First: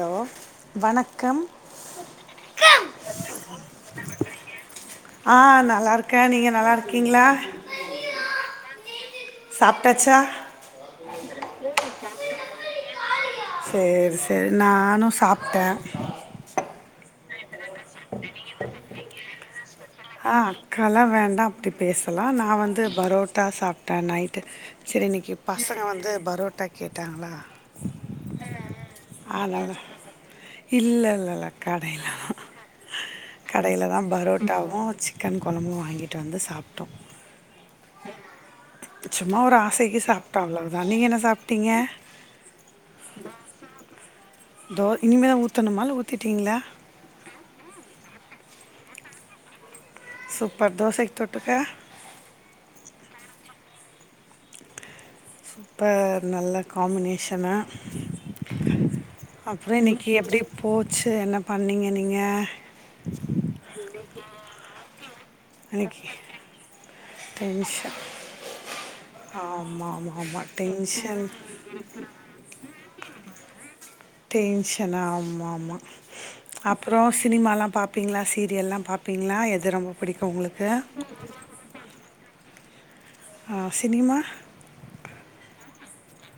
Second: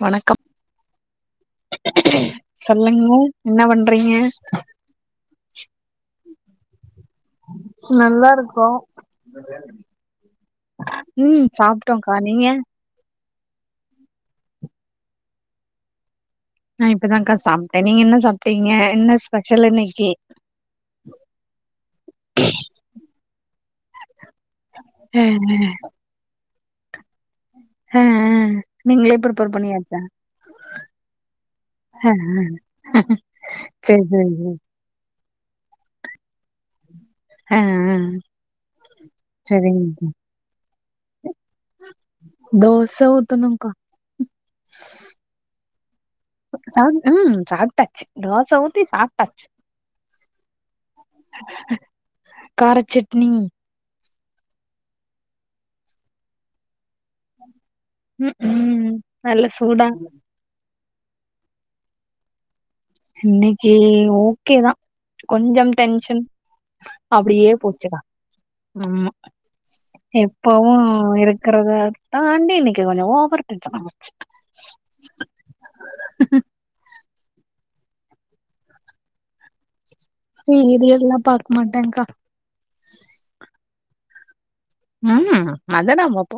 Hello வணக்கம் வணக்கம் சொல்லுங்க என்ன பண்றீங்க ஆ நல்லாருக்கே நீங்க நல்லாருக்கீங்களா நல்லாருக்கோ சாப்பிட்டாச்சா ம் சாப்டோக்கா நீங்க சேர் சேரி நானு சாப்ட நா இப்பதாக்கா சாப்டே நீங்க என்ன சாப்டீங்க என்ன ஸ்பெஷல் இன்னைக்கு ஆ கலா வேண்டா அப்டி பேசலா நா வந்து பரோட்டா சாப் ட்ட நைட்டு செரி ஆ இன்னிக்கி பசங்க வந்து பரோட்டா கேட்டாங்களா அ அ நீங்களே ப்ரிப்பர் பண்ணியாச்சா இல்ல இல்ல இல்ல ஆ கடைலதா ஆ கடைலதா சேரி சேரி பரோட்டா சேரி சிக்கன் கொழம்பும் வாங்கிட்டு வந்து சாப்ட்டோ ஆ ஆ சும்மா ஒரு ஆசைக்கு சரிங்கக்கா சாப்ட்டோ அவ்ளவுதா நீங்க என்ன சாப்ட்டீங்க தோச ஊத்தனூங்கா தோ இனிமே ஊத்தனுமா இல்ல ஊத் சா ஊம் சாப்ட்டாச்சு தோச ஊத்தி சாப்ட்டாச்சு சூப்பர் தோசக்கு தொட்டுக்க காரச்சட்னி சூப்பர் நல்ல காம்மினேஷனா ம் ம் நல்ல அப்புறோ சூடா இன்னிக்கு எப்டி போச்சு என்ன பண்ணீங்க நீங்க இன்னிக்கி ஓகே தா கொஞ்சம் இன்னைக்கு டென்ஷன் அப்டியே டென்ஷன் போச்சுக்கா ஆமா ஆமாம் ஆமாம் ஆமாம் எப்பவு டென்ஷன் இருக்கறதாதா தாண்டி இன்னிக்கி கொஞ்சோ ஓவரு டென்ஷன் [unintelligible] டென்ஷனா ஆமா ஆமா அப்புறோ சினிமாலா பாப்பீங்ளா சீரியல்லா பாப்பீங்களா எது ரொம்போ பிடிக்கோ உங்குளுக்கு மட்டன்கா ஆ சினிமா உம் அதலா பாப்போ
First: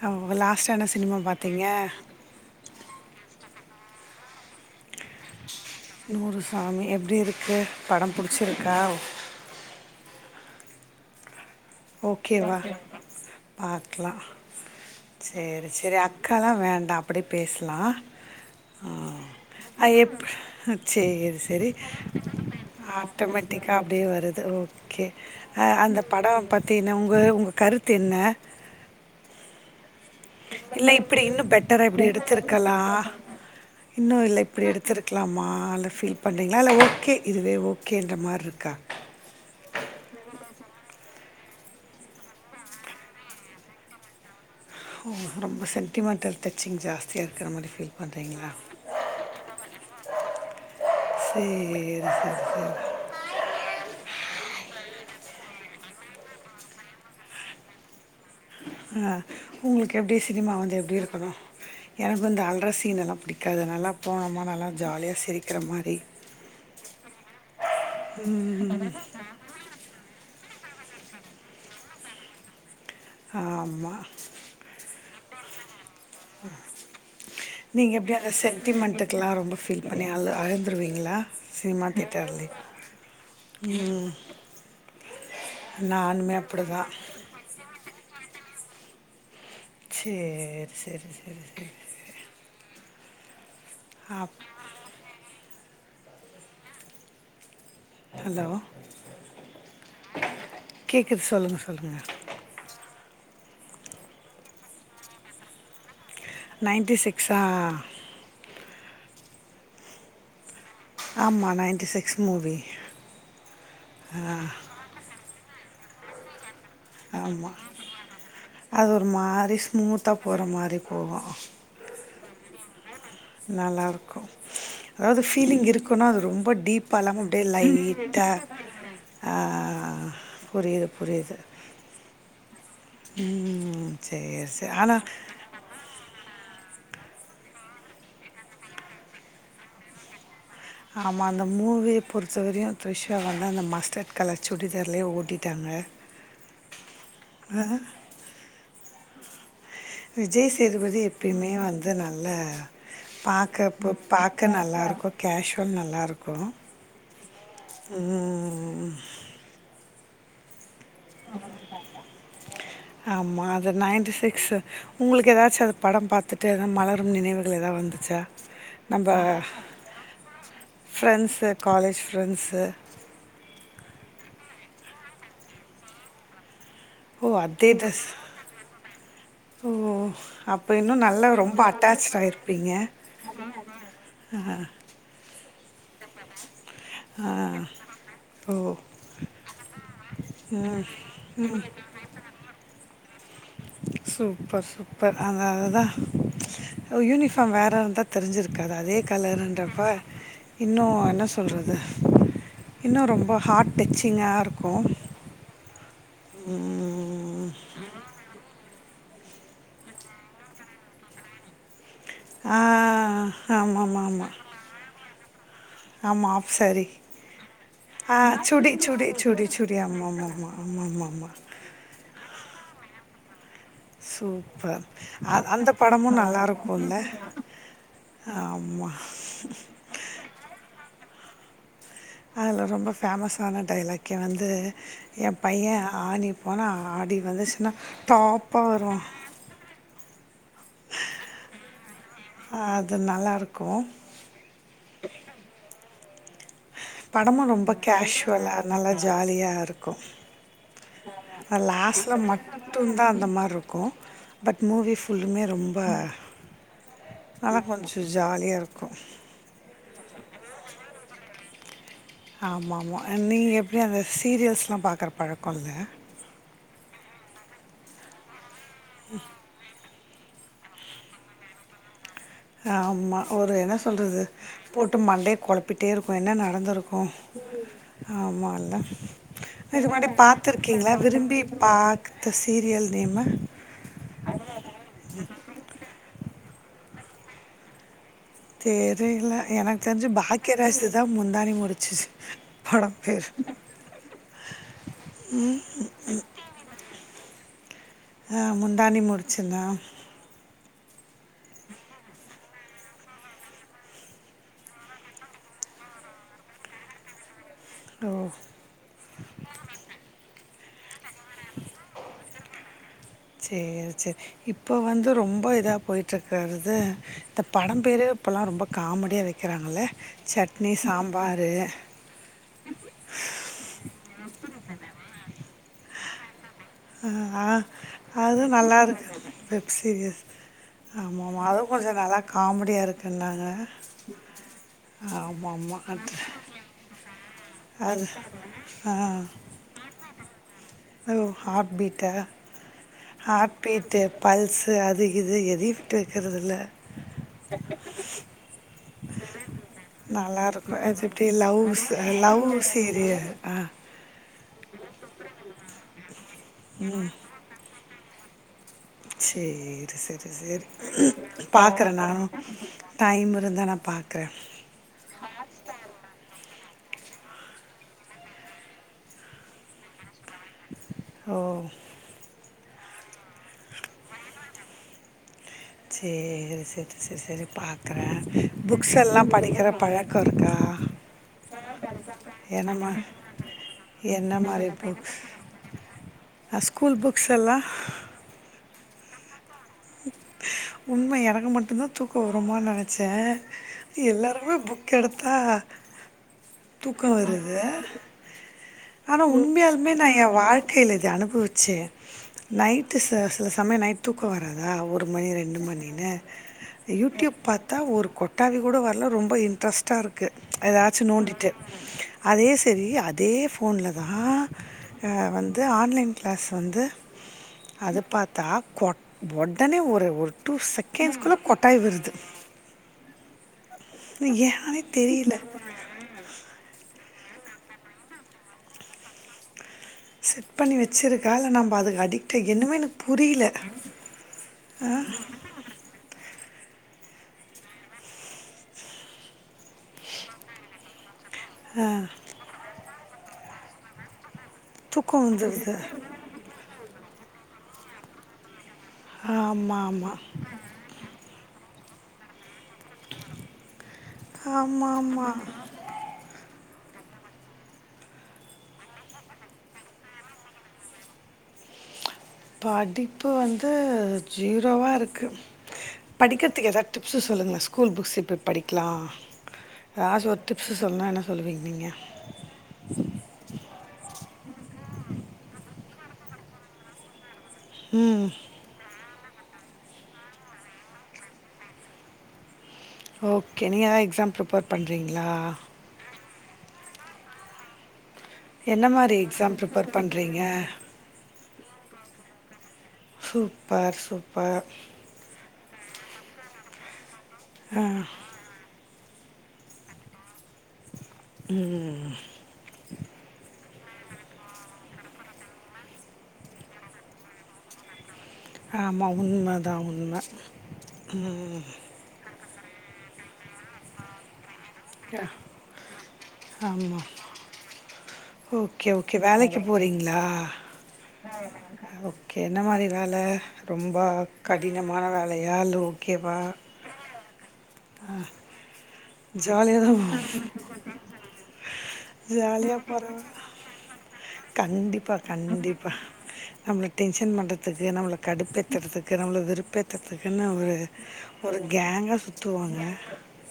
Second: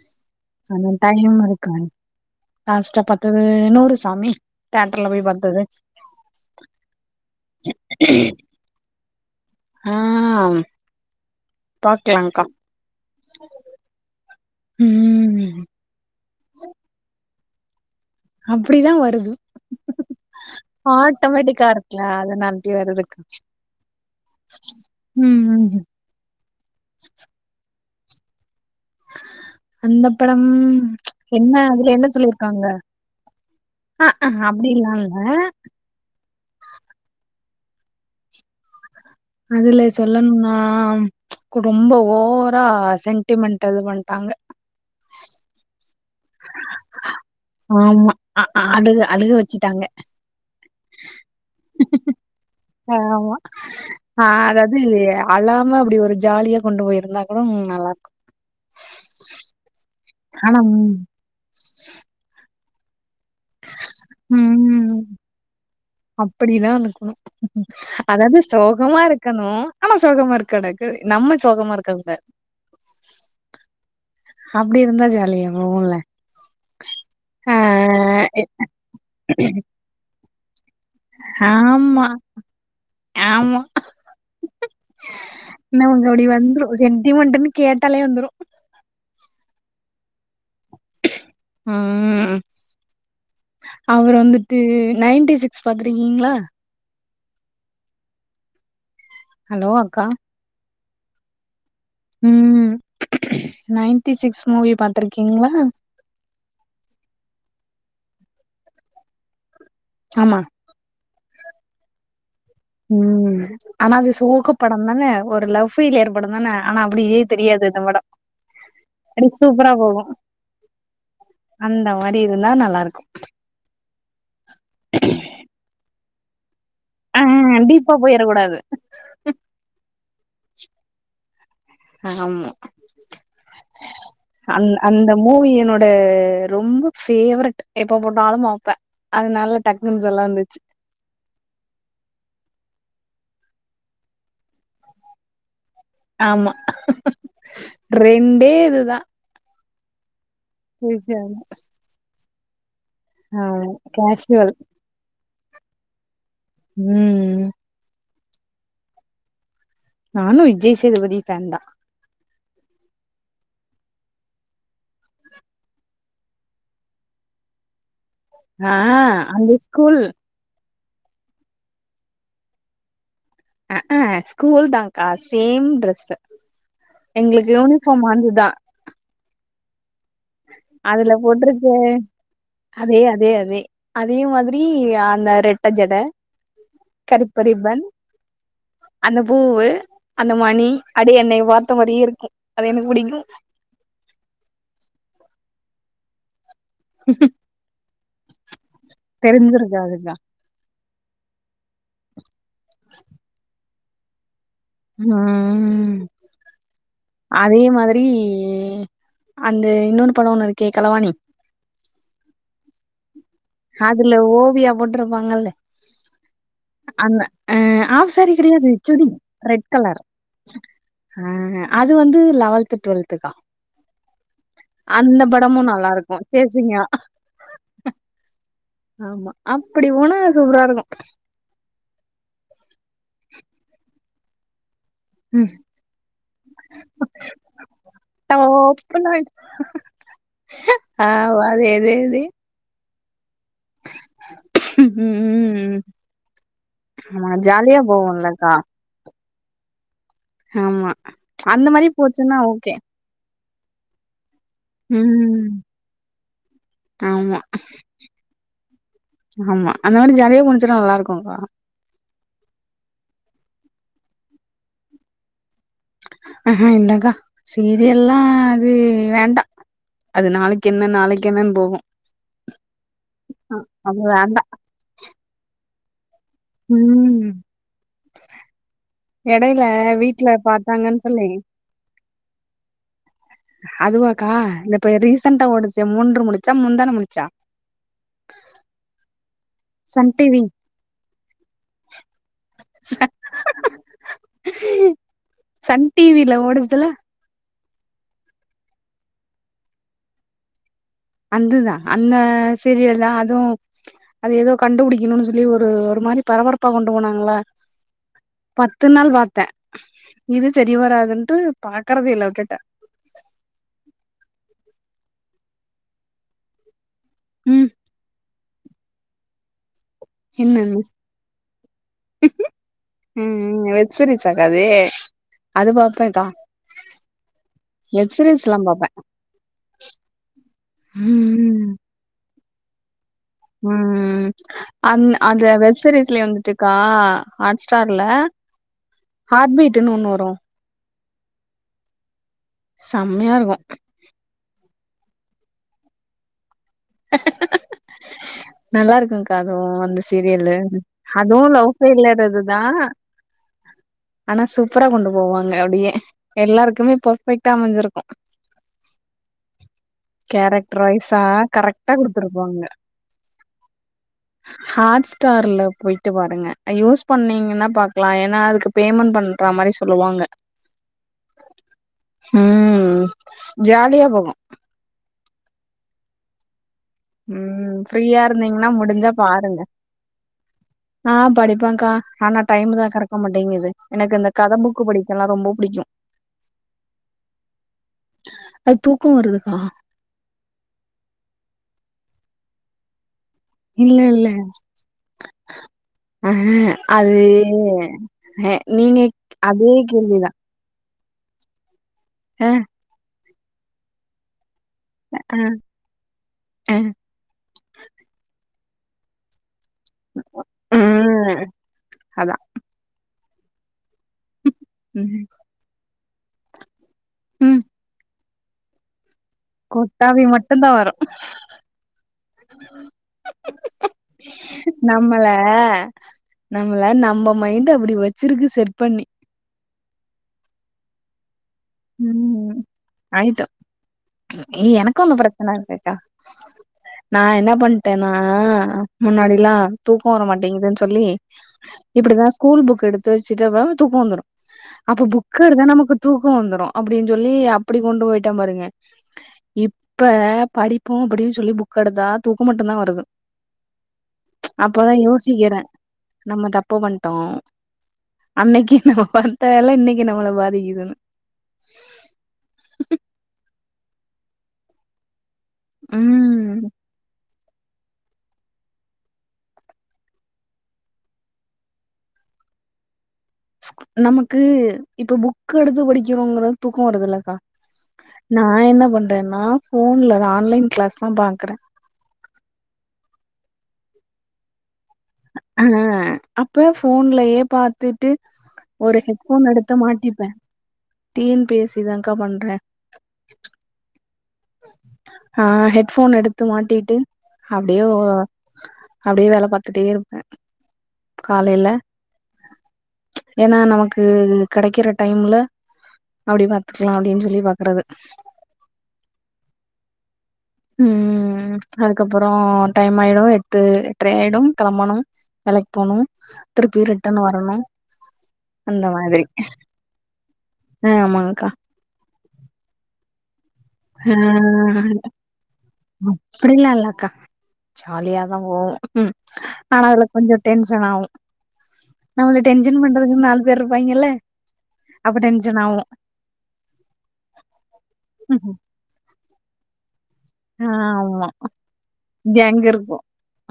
தவ் லாஸ்ட்டா என்ன ஆனா சினிமா டைம் பாத்தீங்க இருக்காது லாஸ்ட்டா பாத்தது நூறு சாமி தேட்டர்ல போய் பாத் நூறு சாமி எப்டி இருக்கு படோ புடிச்சிருக்கா அ ஓகேவா பாக்லா ம் செரி செரி அக்காலா வேண்டா அப்புடியே பேசலா அப்புடிதா வருது அ எப் செரி ஆட்டோமேட்டிக்கா செரி இருக்குல அதனாலடி வருதுக்கா ஆட்டோமேட்டிக்கா அப்டியே வருது ஓ ஓகே ம் அ ம் அந்த படோ பத்தி என்ன உங்க உங்க கருத்து என்ன அந்த படம் இல்ல இப்பிடி இன்னோ என்ன பெட்டரா அதுல இப்புடி என்ன சொல்லிருக்காங்க எடுத்திருக்கலா ஆ இன்னோ ஆ இல்ல இப்புடி அப்டிலா இல்ல எடுத்திருக்கலாமா அல்ல ஃபீல் பண்ணுறீங்களால இல்ல ஓகே இதுவே ஓகேன்ற மாரி இருக்கா அதுல சொல்லணும்னா ரொம்ப ஓவரா சென்டிமென்ட இது பண்ட்டாங்க ஓ ரொம்போ சென்ட் டிமெண்டல் டச்சிங் ஜாஸ்தியா இருக்குற மாரி ஃபீல் ஆமா. அ பண்றீங்களா அ அழுக அழுக வச்சுட்டாங்க. சேரி செர் சேரி ஆமா ஆ அதாவது அலாம அப்புடி ஒரு ஜாலியா கொண்டு போயிருந்தா கூட ம்ம் நல்லா இருக்கோ ஆ உங்குளுக்கு எப்டி சினிமா ஆனா வந்து எப்டி இருக்கணோ எனக்கு வந்து அல்ற சீன் எல்லா பிடிக் காது நல்லா போனமா நல்லா ஜாலியா சிரிக்கிற மாரி அப்புடிதா நிக்கணோ அதாவது சோகமா இருக் இர்க்கணோ ஆனா சோகமா இருக்க கடக்கு நம்ம சோகமா இருக்க கூடாது ஆமாம் அப்டி இருந்தா ஜாலியா உங்க ஊர்ல நீங்க எப்டி அந்த சென்டிமெண்டக்ல்லா ரொம்ப ஃபீல் பண்ணி அழு அழுந்துருவீங்களா சினிமா ஆமா, தேட்டர்லே ஆமா. ம் நமக்கு அப்டி அப்படி வந்துரு தான் செண்டிமண்டுனு கேட்டாலே வந்துரு சேர் செரி செரி செரி ம் அவரு ஆப் வந்துட்டு நைன்டி சிக்ஸ் பாத்திருக்கீங்ளா ஹலோ ஹலோ அக்கா கேக்குது சொல்லுங்க சொல்லுங்க ம் நைன்டி சிக்ஸ் மூவி பாத்திருக்கீங்ளா நைன்டி சிக்ஸா ஆமா ஆமா நைன்டி சிக்ஸ் மூவி ம் ஆனா அது சோகப்படந்தானே ஒரு லவ் ஃபீல் ஏற்படுந்தானே ஆனா அப்டியே ஆமாம் தெரியாது இந்த படோ அது ஒரு மாரி ஸ்மூத்தா போற மாரி போகு அந்த மாரி இருந்தா நல்லாருக்கு நல்லாருக்கு அதாவது ஃபீலிங் இருக்கனு அது ரொம்ப டீப் பழம் ஆ முட்டைல டீப்பா லைட்டா போயிரக் கூடாது ஆ புரியுது புரியுது ஆமா ம். சரி, அந் சரி. ஆனா அந்த மூவி என்னோ ட ரொம்ப பேவரெட் எப்ப போட்டாலு பாப்பே அதுனால டக்குன்னு சொல்ல வந்துச்சு ஆமா அந்த மூவிய பொறுத்தவரையு த்ரிஷ் வந்து அந்த மஸ்டட் கலர் சுடிதார்லே ஓட்டிட்டாங்க ஆமா ரெண்டே இதுதா விஜய்சே சேதுபதி எப்பயுமே வந்து நல்லா ஆமா பாக்கப் பு பாக்க கேஷுவல் நல்லாருக்கு கேஷுவல் நல்லாருக்கு ம் ம்ம்ம் நானு விஜய் சேதுபதி ஃபேன் தா ஆமா அது நைன்டி சிக்ஸ் உங்களுக்கு ஏதாச்சு அது படம் பாத்துட்டு எதா மலரு நினைவுகள் எதாவது வந் ச்சா ஆ நம்ம அந்த ஸ்கூல் ஃப்ரெண்ட்சு காலேஜ் ஃப்ரெண்ட்சு அஹ் ஆஹ் ஸ்கூல் தான்க்கா சேம் ட்ரெஸ்சு ஓ! எங்ளுக்கு அதே யூனிஃபாம் ட்ரெஸ். வந்துதா ஓ அப்ப இன்னும் அதுல நல்லா ரொம்ப போட்டிருக்கு அட்டாச்ட் ஆயிருப்பீங்க. அதே அதே அதே அதே ஆ, மாதிரி அந்த ரெட் ரெட்ட ஜட ஆ. கருப்பு ரிப்பன் ஓ அந்த பூவு அந்த மணி ம். அப்டியே என்னய பாத்த மாரி இருக்கு அது எனக்கு பிடிக்கும் சூப்பர் சூப்பர் அது அதுதா யூனிஃபாம் வேற இருந்தாத் தெரிஞ்சிருக்காது அதே தெரிஞ்சிருக்கு கலருன்றப்ப அதுதா இன்னு என்ன சொல்றது இன்னு ரொம்ப ஹாட் டச்சிங்காக இருக்கு ம்ம்ம் ம்ம்ம் அதே மாதிரிஇ அந்த இன்னொன்னு படோ ஒண்ணு இருக்கே கலவாணி ஆ ஆமா ஆமா அதுல ஆமா ஓவியா போட்ருப்பாங்கல்ல ஆமா ஆப் சாரி அந்த அ ஆஃப் ஆ சாரி கெடையாது சுடி சுடி சுடி ரெட் சுடி கலர் ஆமா ஆமா ஆமா ஆமா ஆமா ஆ ஆமா அது வந்து லவல்த் டுவெல்த்துகா சூப்பர் அ அந்த நல்லா படமு இருக்கு சேசிங்கா நல்லாருக்குல்ல ஆமா ஆமா அப்டி போனா சூப்ராருக்கு அதுல ரொம்ப ஃபேமஸான டைலாக்கே வந்து என் பைய ஆணி போனா ஆடி வந்துச்சுன்னா டாப்பா வருவா ஆமா அதே அதே அதே அது நல்லாருக்கு ம் ம் ம் ஆமா படமு ரொம்ப ஜாலியா போவோம்லக்கா கேஷுவலா நல்லா ஜாலியாருக்கு ஆமா அ அந்த மாரி லாஸ்ட்ல போச்சுன்னா ஓகே மட்டுதா அந்த மார்ருக்கு பட் மூவி ஃபுல்லுமே ம் ரொம்ப ஆமா நல்லா கொஞ்சோ ஜாலியா இருக்கு ஆமா அந்த மாரி ஜாலியா போனுச்சுனா நல்லாருக்குகா ஆமா ஆமா நீங்க எப்டி அந்த சீரியஸ்லா பாக்குற பழக்கோ இல்ல ஆஹ இல்லகா சீரியல்லா அது வேண்டா அது நாளைக் என்ன நாளைக் என்னன்னு போகு ஆமா ஒரு என்ன அது சொல்றது வேண்டா போட்டு மண்டைய குழப்பிட்டே இருக்கு என்ன ந நடந்துருக்கு ம் ஆமால்ல எடையில இதுக்கு முன்னாடி வீட்ல பாத்துருக்கீங்ளா பாத்தாங்கன்னு சொல்லி விரும்பி பாத்த சீரியல் நேமு அதுவாக்கா இந்த இப்ப ரீசண்டா ஓடுச்சே மூன்று முடிச்சா முன்தான முடிச்சா தெரில எனக் தெரிஞ்சு சன் டிவி பாக்கிய ராசுதா முந்தாணி முடிச்சு படோ பேரு சன் டிவில ஓட்றதுல ஆ முந்தானி முடிச்சுதா அதுதா அந்த சீரியல்தா அதுவு அது எதோ கண்டுபுடிக்குணுனு சொல்லி ஒரு ஒரு மாரி பரபரப்பா கொண்டு போனாங்களா ஓ பத்து நாள் பாத்த இது செரி வராதுன்டு பாக்கறதே இல்ல விட்டுட்ட சேரி சேரி இப்போ வந்து ரொம்ப இதா போய்ட்ருக்கறது இந்த ம் படோ பேரே இப்போலா ரொம்ப காமெடியா வெக்கறாங்கள சட்னி என்னன்னு சாம்பாரு ம் வெப்சீரிசாகா அது அது பாப்பேகா அ ஆ அது பாப்பே நல்லாருக்கு வெப் சீரியஸு ஆமா ஆமா அதுவு ம் கொஞ்சோ நல்லா காமெடியா இருக்குன்னாங் ம் அந் அந்த ஆமாமா. வெப் அட் சீரீஸ்ல வந்துட்டுகா ஹாட் ஸ்டார்ல அது அது ஆ ஹார்ட் பீட்டுனு ஒன்னு வரு ஹலோ ஹார்ட் பீட்டா செம்மையா ஹார்ட் இருக்கு பீட்டு பல்ஸு அது இது எதியு விட்டு வெக்கறது இல்ல நல்லாருக்குகா அதுவு அந்த சீரியலு அது இப்டி அதுவு லவ்ஸ் லவ்கு லவ் ரிலேட்டடுதா சீரியல். ஆ. ஆனா சூப்பரா கொண்டு போவாங்க அப்டியே எல்லாருக்குமே பர்ஃபெக்ட்டா அமஞ்சிருக்கு சேர் செரி செரி கேரக்டர் வைஸா செரி பாக்குற கரெக்டா நானு குடுத்துருப்பாங்க டைம் இருந்தா நா பாக்குற ஹாட்ஸ்டார்ல போயிட்டு பாருங்க யூஸ் பண்ணீங்கனா பாக்கலா எனா அதுக்கு பேமெண்ட் பண்ற மாரி சொல்லுவாங்க ஓ ம் ஜாலியா போகு சேரி சேர் செரி செரி ம் பாக்கறே ஃப்ரீயா இருந்தீங்கன்னா புக்ஸ் முடிஞ்சா எல்லா பாருங்க படிக்கிற பழக்கோ இருக்கா ஆ படிப்பங்க்கா ஆனா என்ன டைம் மா தாக்கா இருக்க மாட்டேங்குது எனக்கு இந்த என்ன கத புக்கு படிக்கல்லா ரொம்ப புடிக்கு அ ஸ்கூல் புக்ஸ் எல்லா அது தூக்கோ வருதுக்கா உண்ம எனக்கு மட்டுந்தா தூக்கோ வருமோன் நெனச்சே இல்ல எல்லாருமே புக் எடுத்தா தூக்கோ அதே வருது அ நீங்க அதே கேள்விதா கைல இது அனுபவிச்சே ஆ நைட்டு ச சில சமயோ நைட் தூக்கோ வராதா ஒரு மணி ஆ ரெண்டு மணின்னு ஆ யூடியூப் பாத்தா ஒரு கொட் டாவி கூட வர்ல ரொம்ப இன்ட்ரஸ்ட்டா இருக்கு எதாச்சு ம் நோண்டிட்டு அதா அதே செரி அதே ஃபோன்ல தா அ ம் வந்து ஆன்லைன் கிளாஸ் வந்து ம் அத பாத்தா கொட் ஒடனே ஒரு கொட்டாவி ஒரு டூ மட்டுந்தா வரு செகண்ட்ஸ்க்குள்ள கொட்டாயி வருது அது ஏஹானே நம்மள தெரியில நம்மள நம்ம மைண்டு அப்டி வெச்சிருக்கு செட் பண்ணி செட் பண்ணி வெச்சிருக்கா இல்ல நம் ம அதுக்கு அடிக்ட்டு ம் என்னுமே எனக் ஆயிட்டோ புரியில ஆ ஹன்ரெட்டா நா என்னா பண்ட்டேனா முன்னாடில்லா தூக்கோ வர மாட்டேங்குதுன் சொல்லி இப்டிதா ஸ்கூல் புக் எடுத்து வெச்சிட்டப்றமா தூக்கோ வந்துரு அப்ப தூக்கம் புக் எடுத்தா வந்துடுது நமக்கு தூக்கோ வந்துரு அப்டின் சொல்லி அப்டி கொண்டு போய்ட்ட பாருங்க ஆமாம் இப்ப ஆமாம் படி ப்போ அப்பிடி சொல்லி புக் எடுத்தா தூக்கோ மட்டுந்தா வருது அப்ப தா ஆமாம் ஆமாம் யோசிக்கிறே நம்ம தப்பு பண்ட்டோ அன்னைக்கு நம்ம பாத்த வேல இன்னைக்கு நம்மள பாதிக்குதுனு படிப்பு வந்து ஜீரோவா இருக்கு ம் படிக்கற்த்துக் எதா டிப்ஸு சொல்லுங்களே ஸ்கூல் புக்ஸ் எப்பிட் படிக்லா எதாஸ் ஒர் டிப்ஸு சொல்னா என்ன சொல்லுவீங் நீங்க ஸ்கூ அ நமக்கு இப்ப புக் எடுத்து படிக்கிறோங்றது தூக்கோ வருதுல்லக்கா ம் நா என்ன பண்றேன்னா ஃபோன்ல அது ஆன்லைன் கிளாஸ் தா பாக்கறே ஓகே நீங்க எதா எக்ஸாம் ப்ரிப்பேர் பண்றீங்ளா ம் அப்ப ஃபோன்லயே பாத்துட்டு என்ன ஒரு மாதிரி ஹெட்ஃபோன் எக்ஸாம் எடுத்து ப்ரிப்பேர் மாட்டிப்பே பண்ணுறீங்க T N P S C தாங்க்கா பண்றே சூப்பர் சூப்பர் ஆ ஹெட்ஃபோன் எடுத்து மாட்டிட்டு ஆ அப்டியே ஓ அப்டியே வேல பாத்துட்டே இருப்பே ம் ம் ஏனா நமக்கு கெடைக்கிற டைம்ல அப்டி பாத்துக்கலா அப்டின் சொல்லி பாக்றது ஆமா உண்ம தா உண்ம ம் அதுக்கப்பறோ டைம் ஆயிடு எட்டு எட்ரை ஆயிடும் கெளம்பணும் வேலைக்கு போணும் திருப்பி ஆமாம் ரிட்டன் வரணும் ஓகே ஓகே வேலைக்கு போறீங்ளா ஆ ஆமாங்க்கா ஓகே என்ன மாரி வேல ரொம்ப ஆ கடினமான வேலையா இல்ல ஓகேவா ஆ இல்லக்கா ஜாலியாதா போவோ ஜாலியா ஆனா தா அதுல கொஞ்ச டென்ஷன் ஆவு நம்மள ஜாலியா டென்ஷன் போறவ பண்றதுக்குன் நாலு பேர் இருப்பாங்கெல்ல கண்டிப்பா கண்டிப்பா நம்மள டென்ஷன் பண்றத்துக்கு நம்மள கடுப்பேத் த்தற்துக்கு நம்மள வெருப்பேத்தற்துக்குன்னு ஆ ஒரு ஆமா ஒரு கேங்கா கேங் சுத்துவாங்க இருப்போ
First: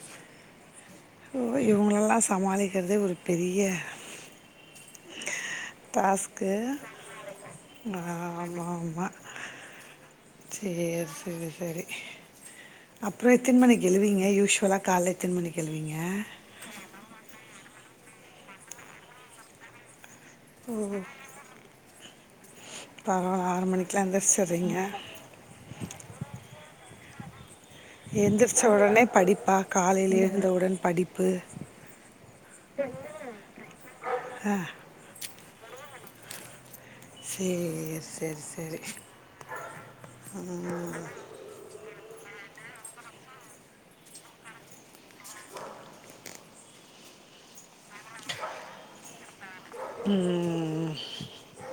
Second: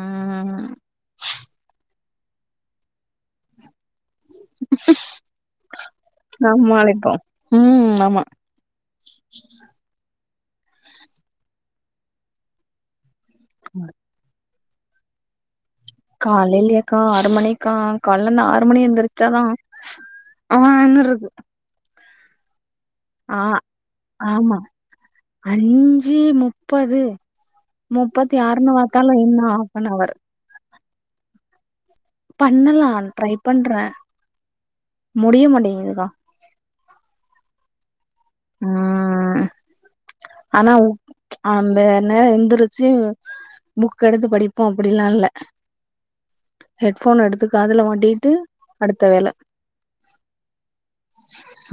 ம் இப்போ இவ்ங்களெல்லா சமாளிக்கிறதே ஒரு பெரிய டாஸ்க்கு சமாளிப்போ ம் ஆமா ஆமாம்மா சேரி சேரி செரி அப்ற எத்தன மணிக்கு எழுவீங்க யூஸ்வலா கால்ல எத்தன மணிக்கு எழுவீங்க காலைலயாக்கா ஆறு மணிக்கா கால்லருந்து ஆறு மணி எந்திருச்சாதா ஆ என்னருது பரவால்ல ஆறு மணிக்குலா ஆமா எந்திரிச்சுறீங்க அஞ்சு முப்பது முப்பத்தி எந்திருச்ச ஆறுன்னு ஒடனே பாத்தாலு இன்னு படிப்பா ஹாஃப் அன் அவர் காலைல எழுந்தவுடன் படிப்பு பண்ணலா ட்ரை பண்றே ஆ முடிய மாட்டேங்குதுக்கா சேர் சேரி சேரி ம் ஆனா ம் அந்த என்ன எந்துருச்சு புக் எடுத்து படிப்போ அப்டிலா இல்ல ஹெட் ஃபோன் எடுத்து காதுல மாட்டிட்டு அடுத்த வேல ம்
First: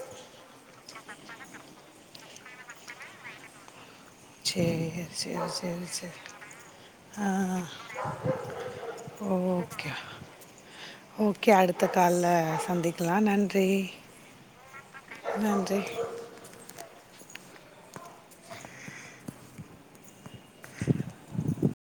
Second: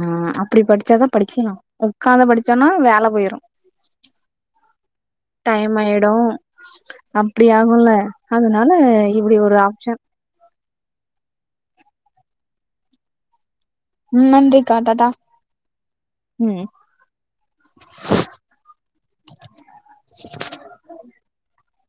ஆ அப்டி படிச்சாதா படிக்கலா ஒக்காந்து படிச்சோன்னா வேல போயிரு சேரி டையமாய்டு ஆ அப்டி ஆகுல அதனால இப்டி ஒரு ஓகே ஆப்ஷன் ஆஹ ஓகே அடுத்த கால்ல சந்திக்கலா நன்றி ம் நன்றிக் காட்டட்டா நன்றி ம்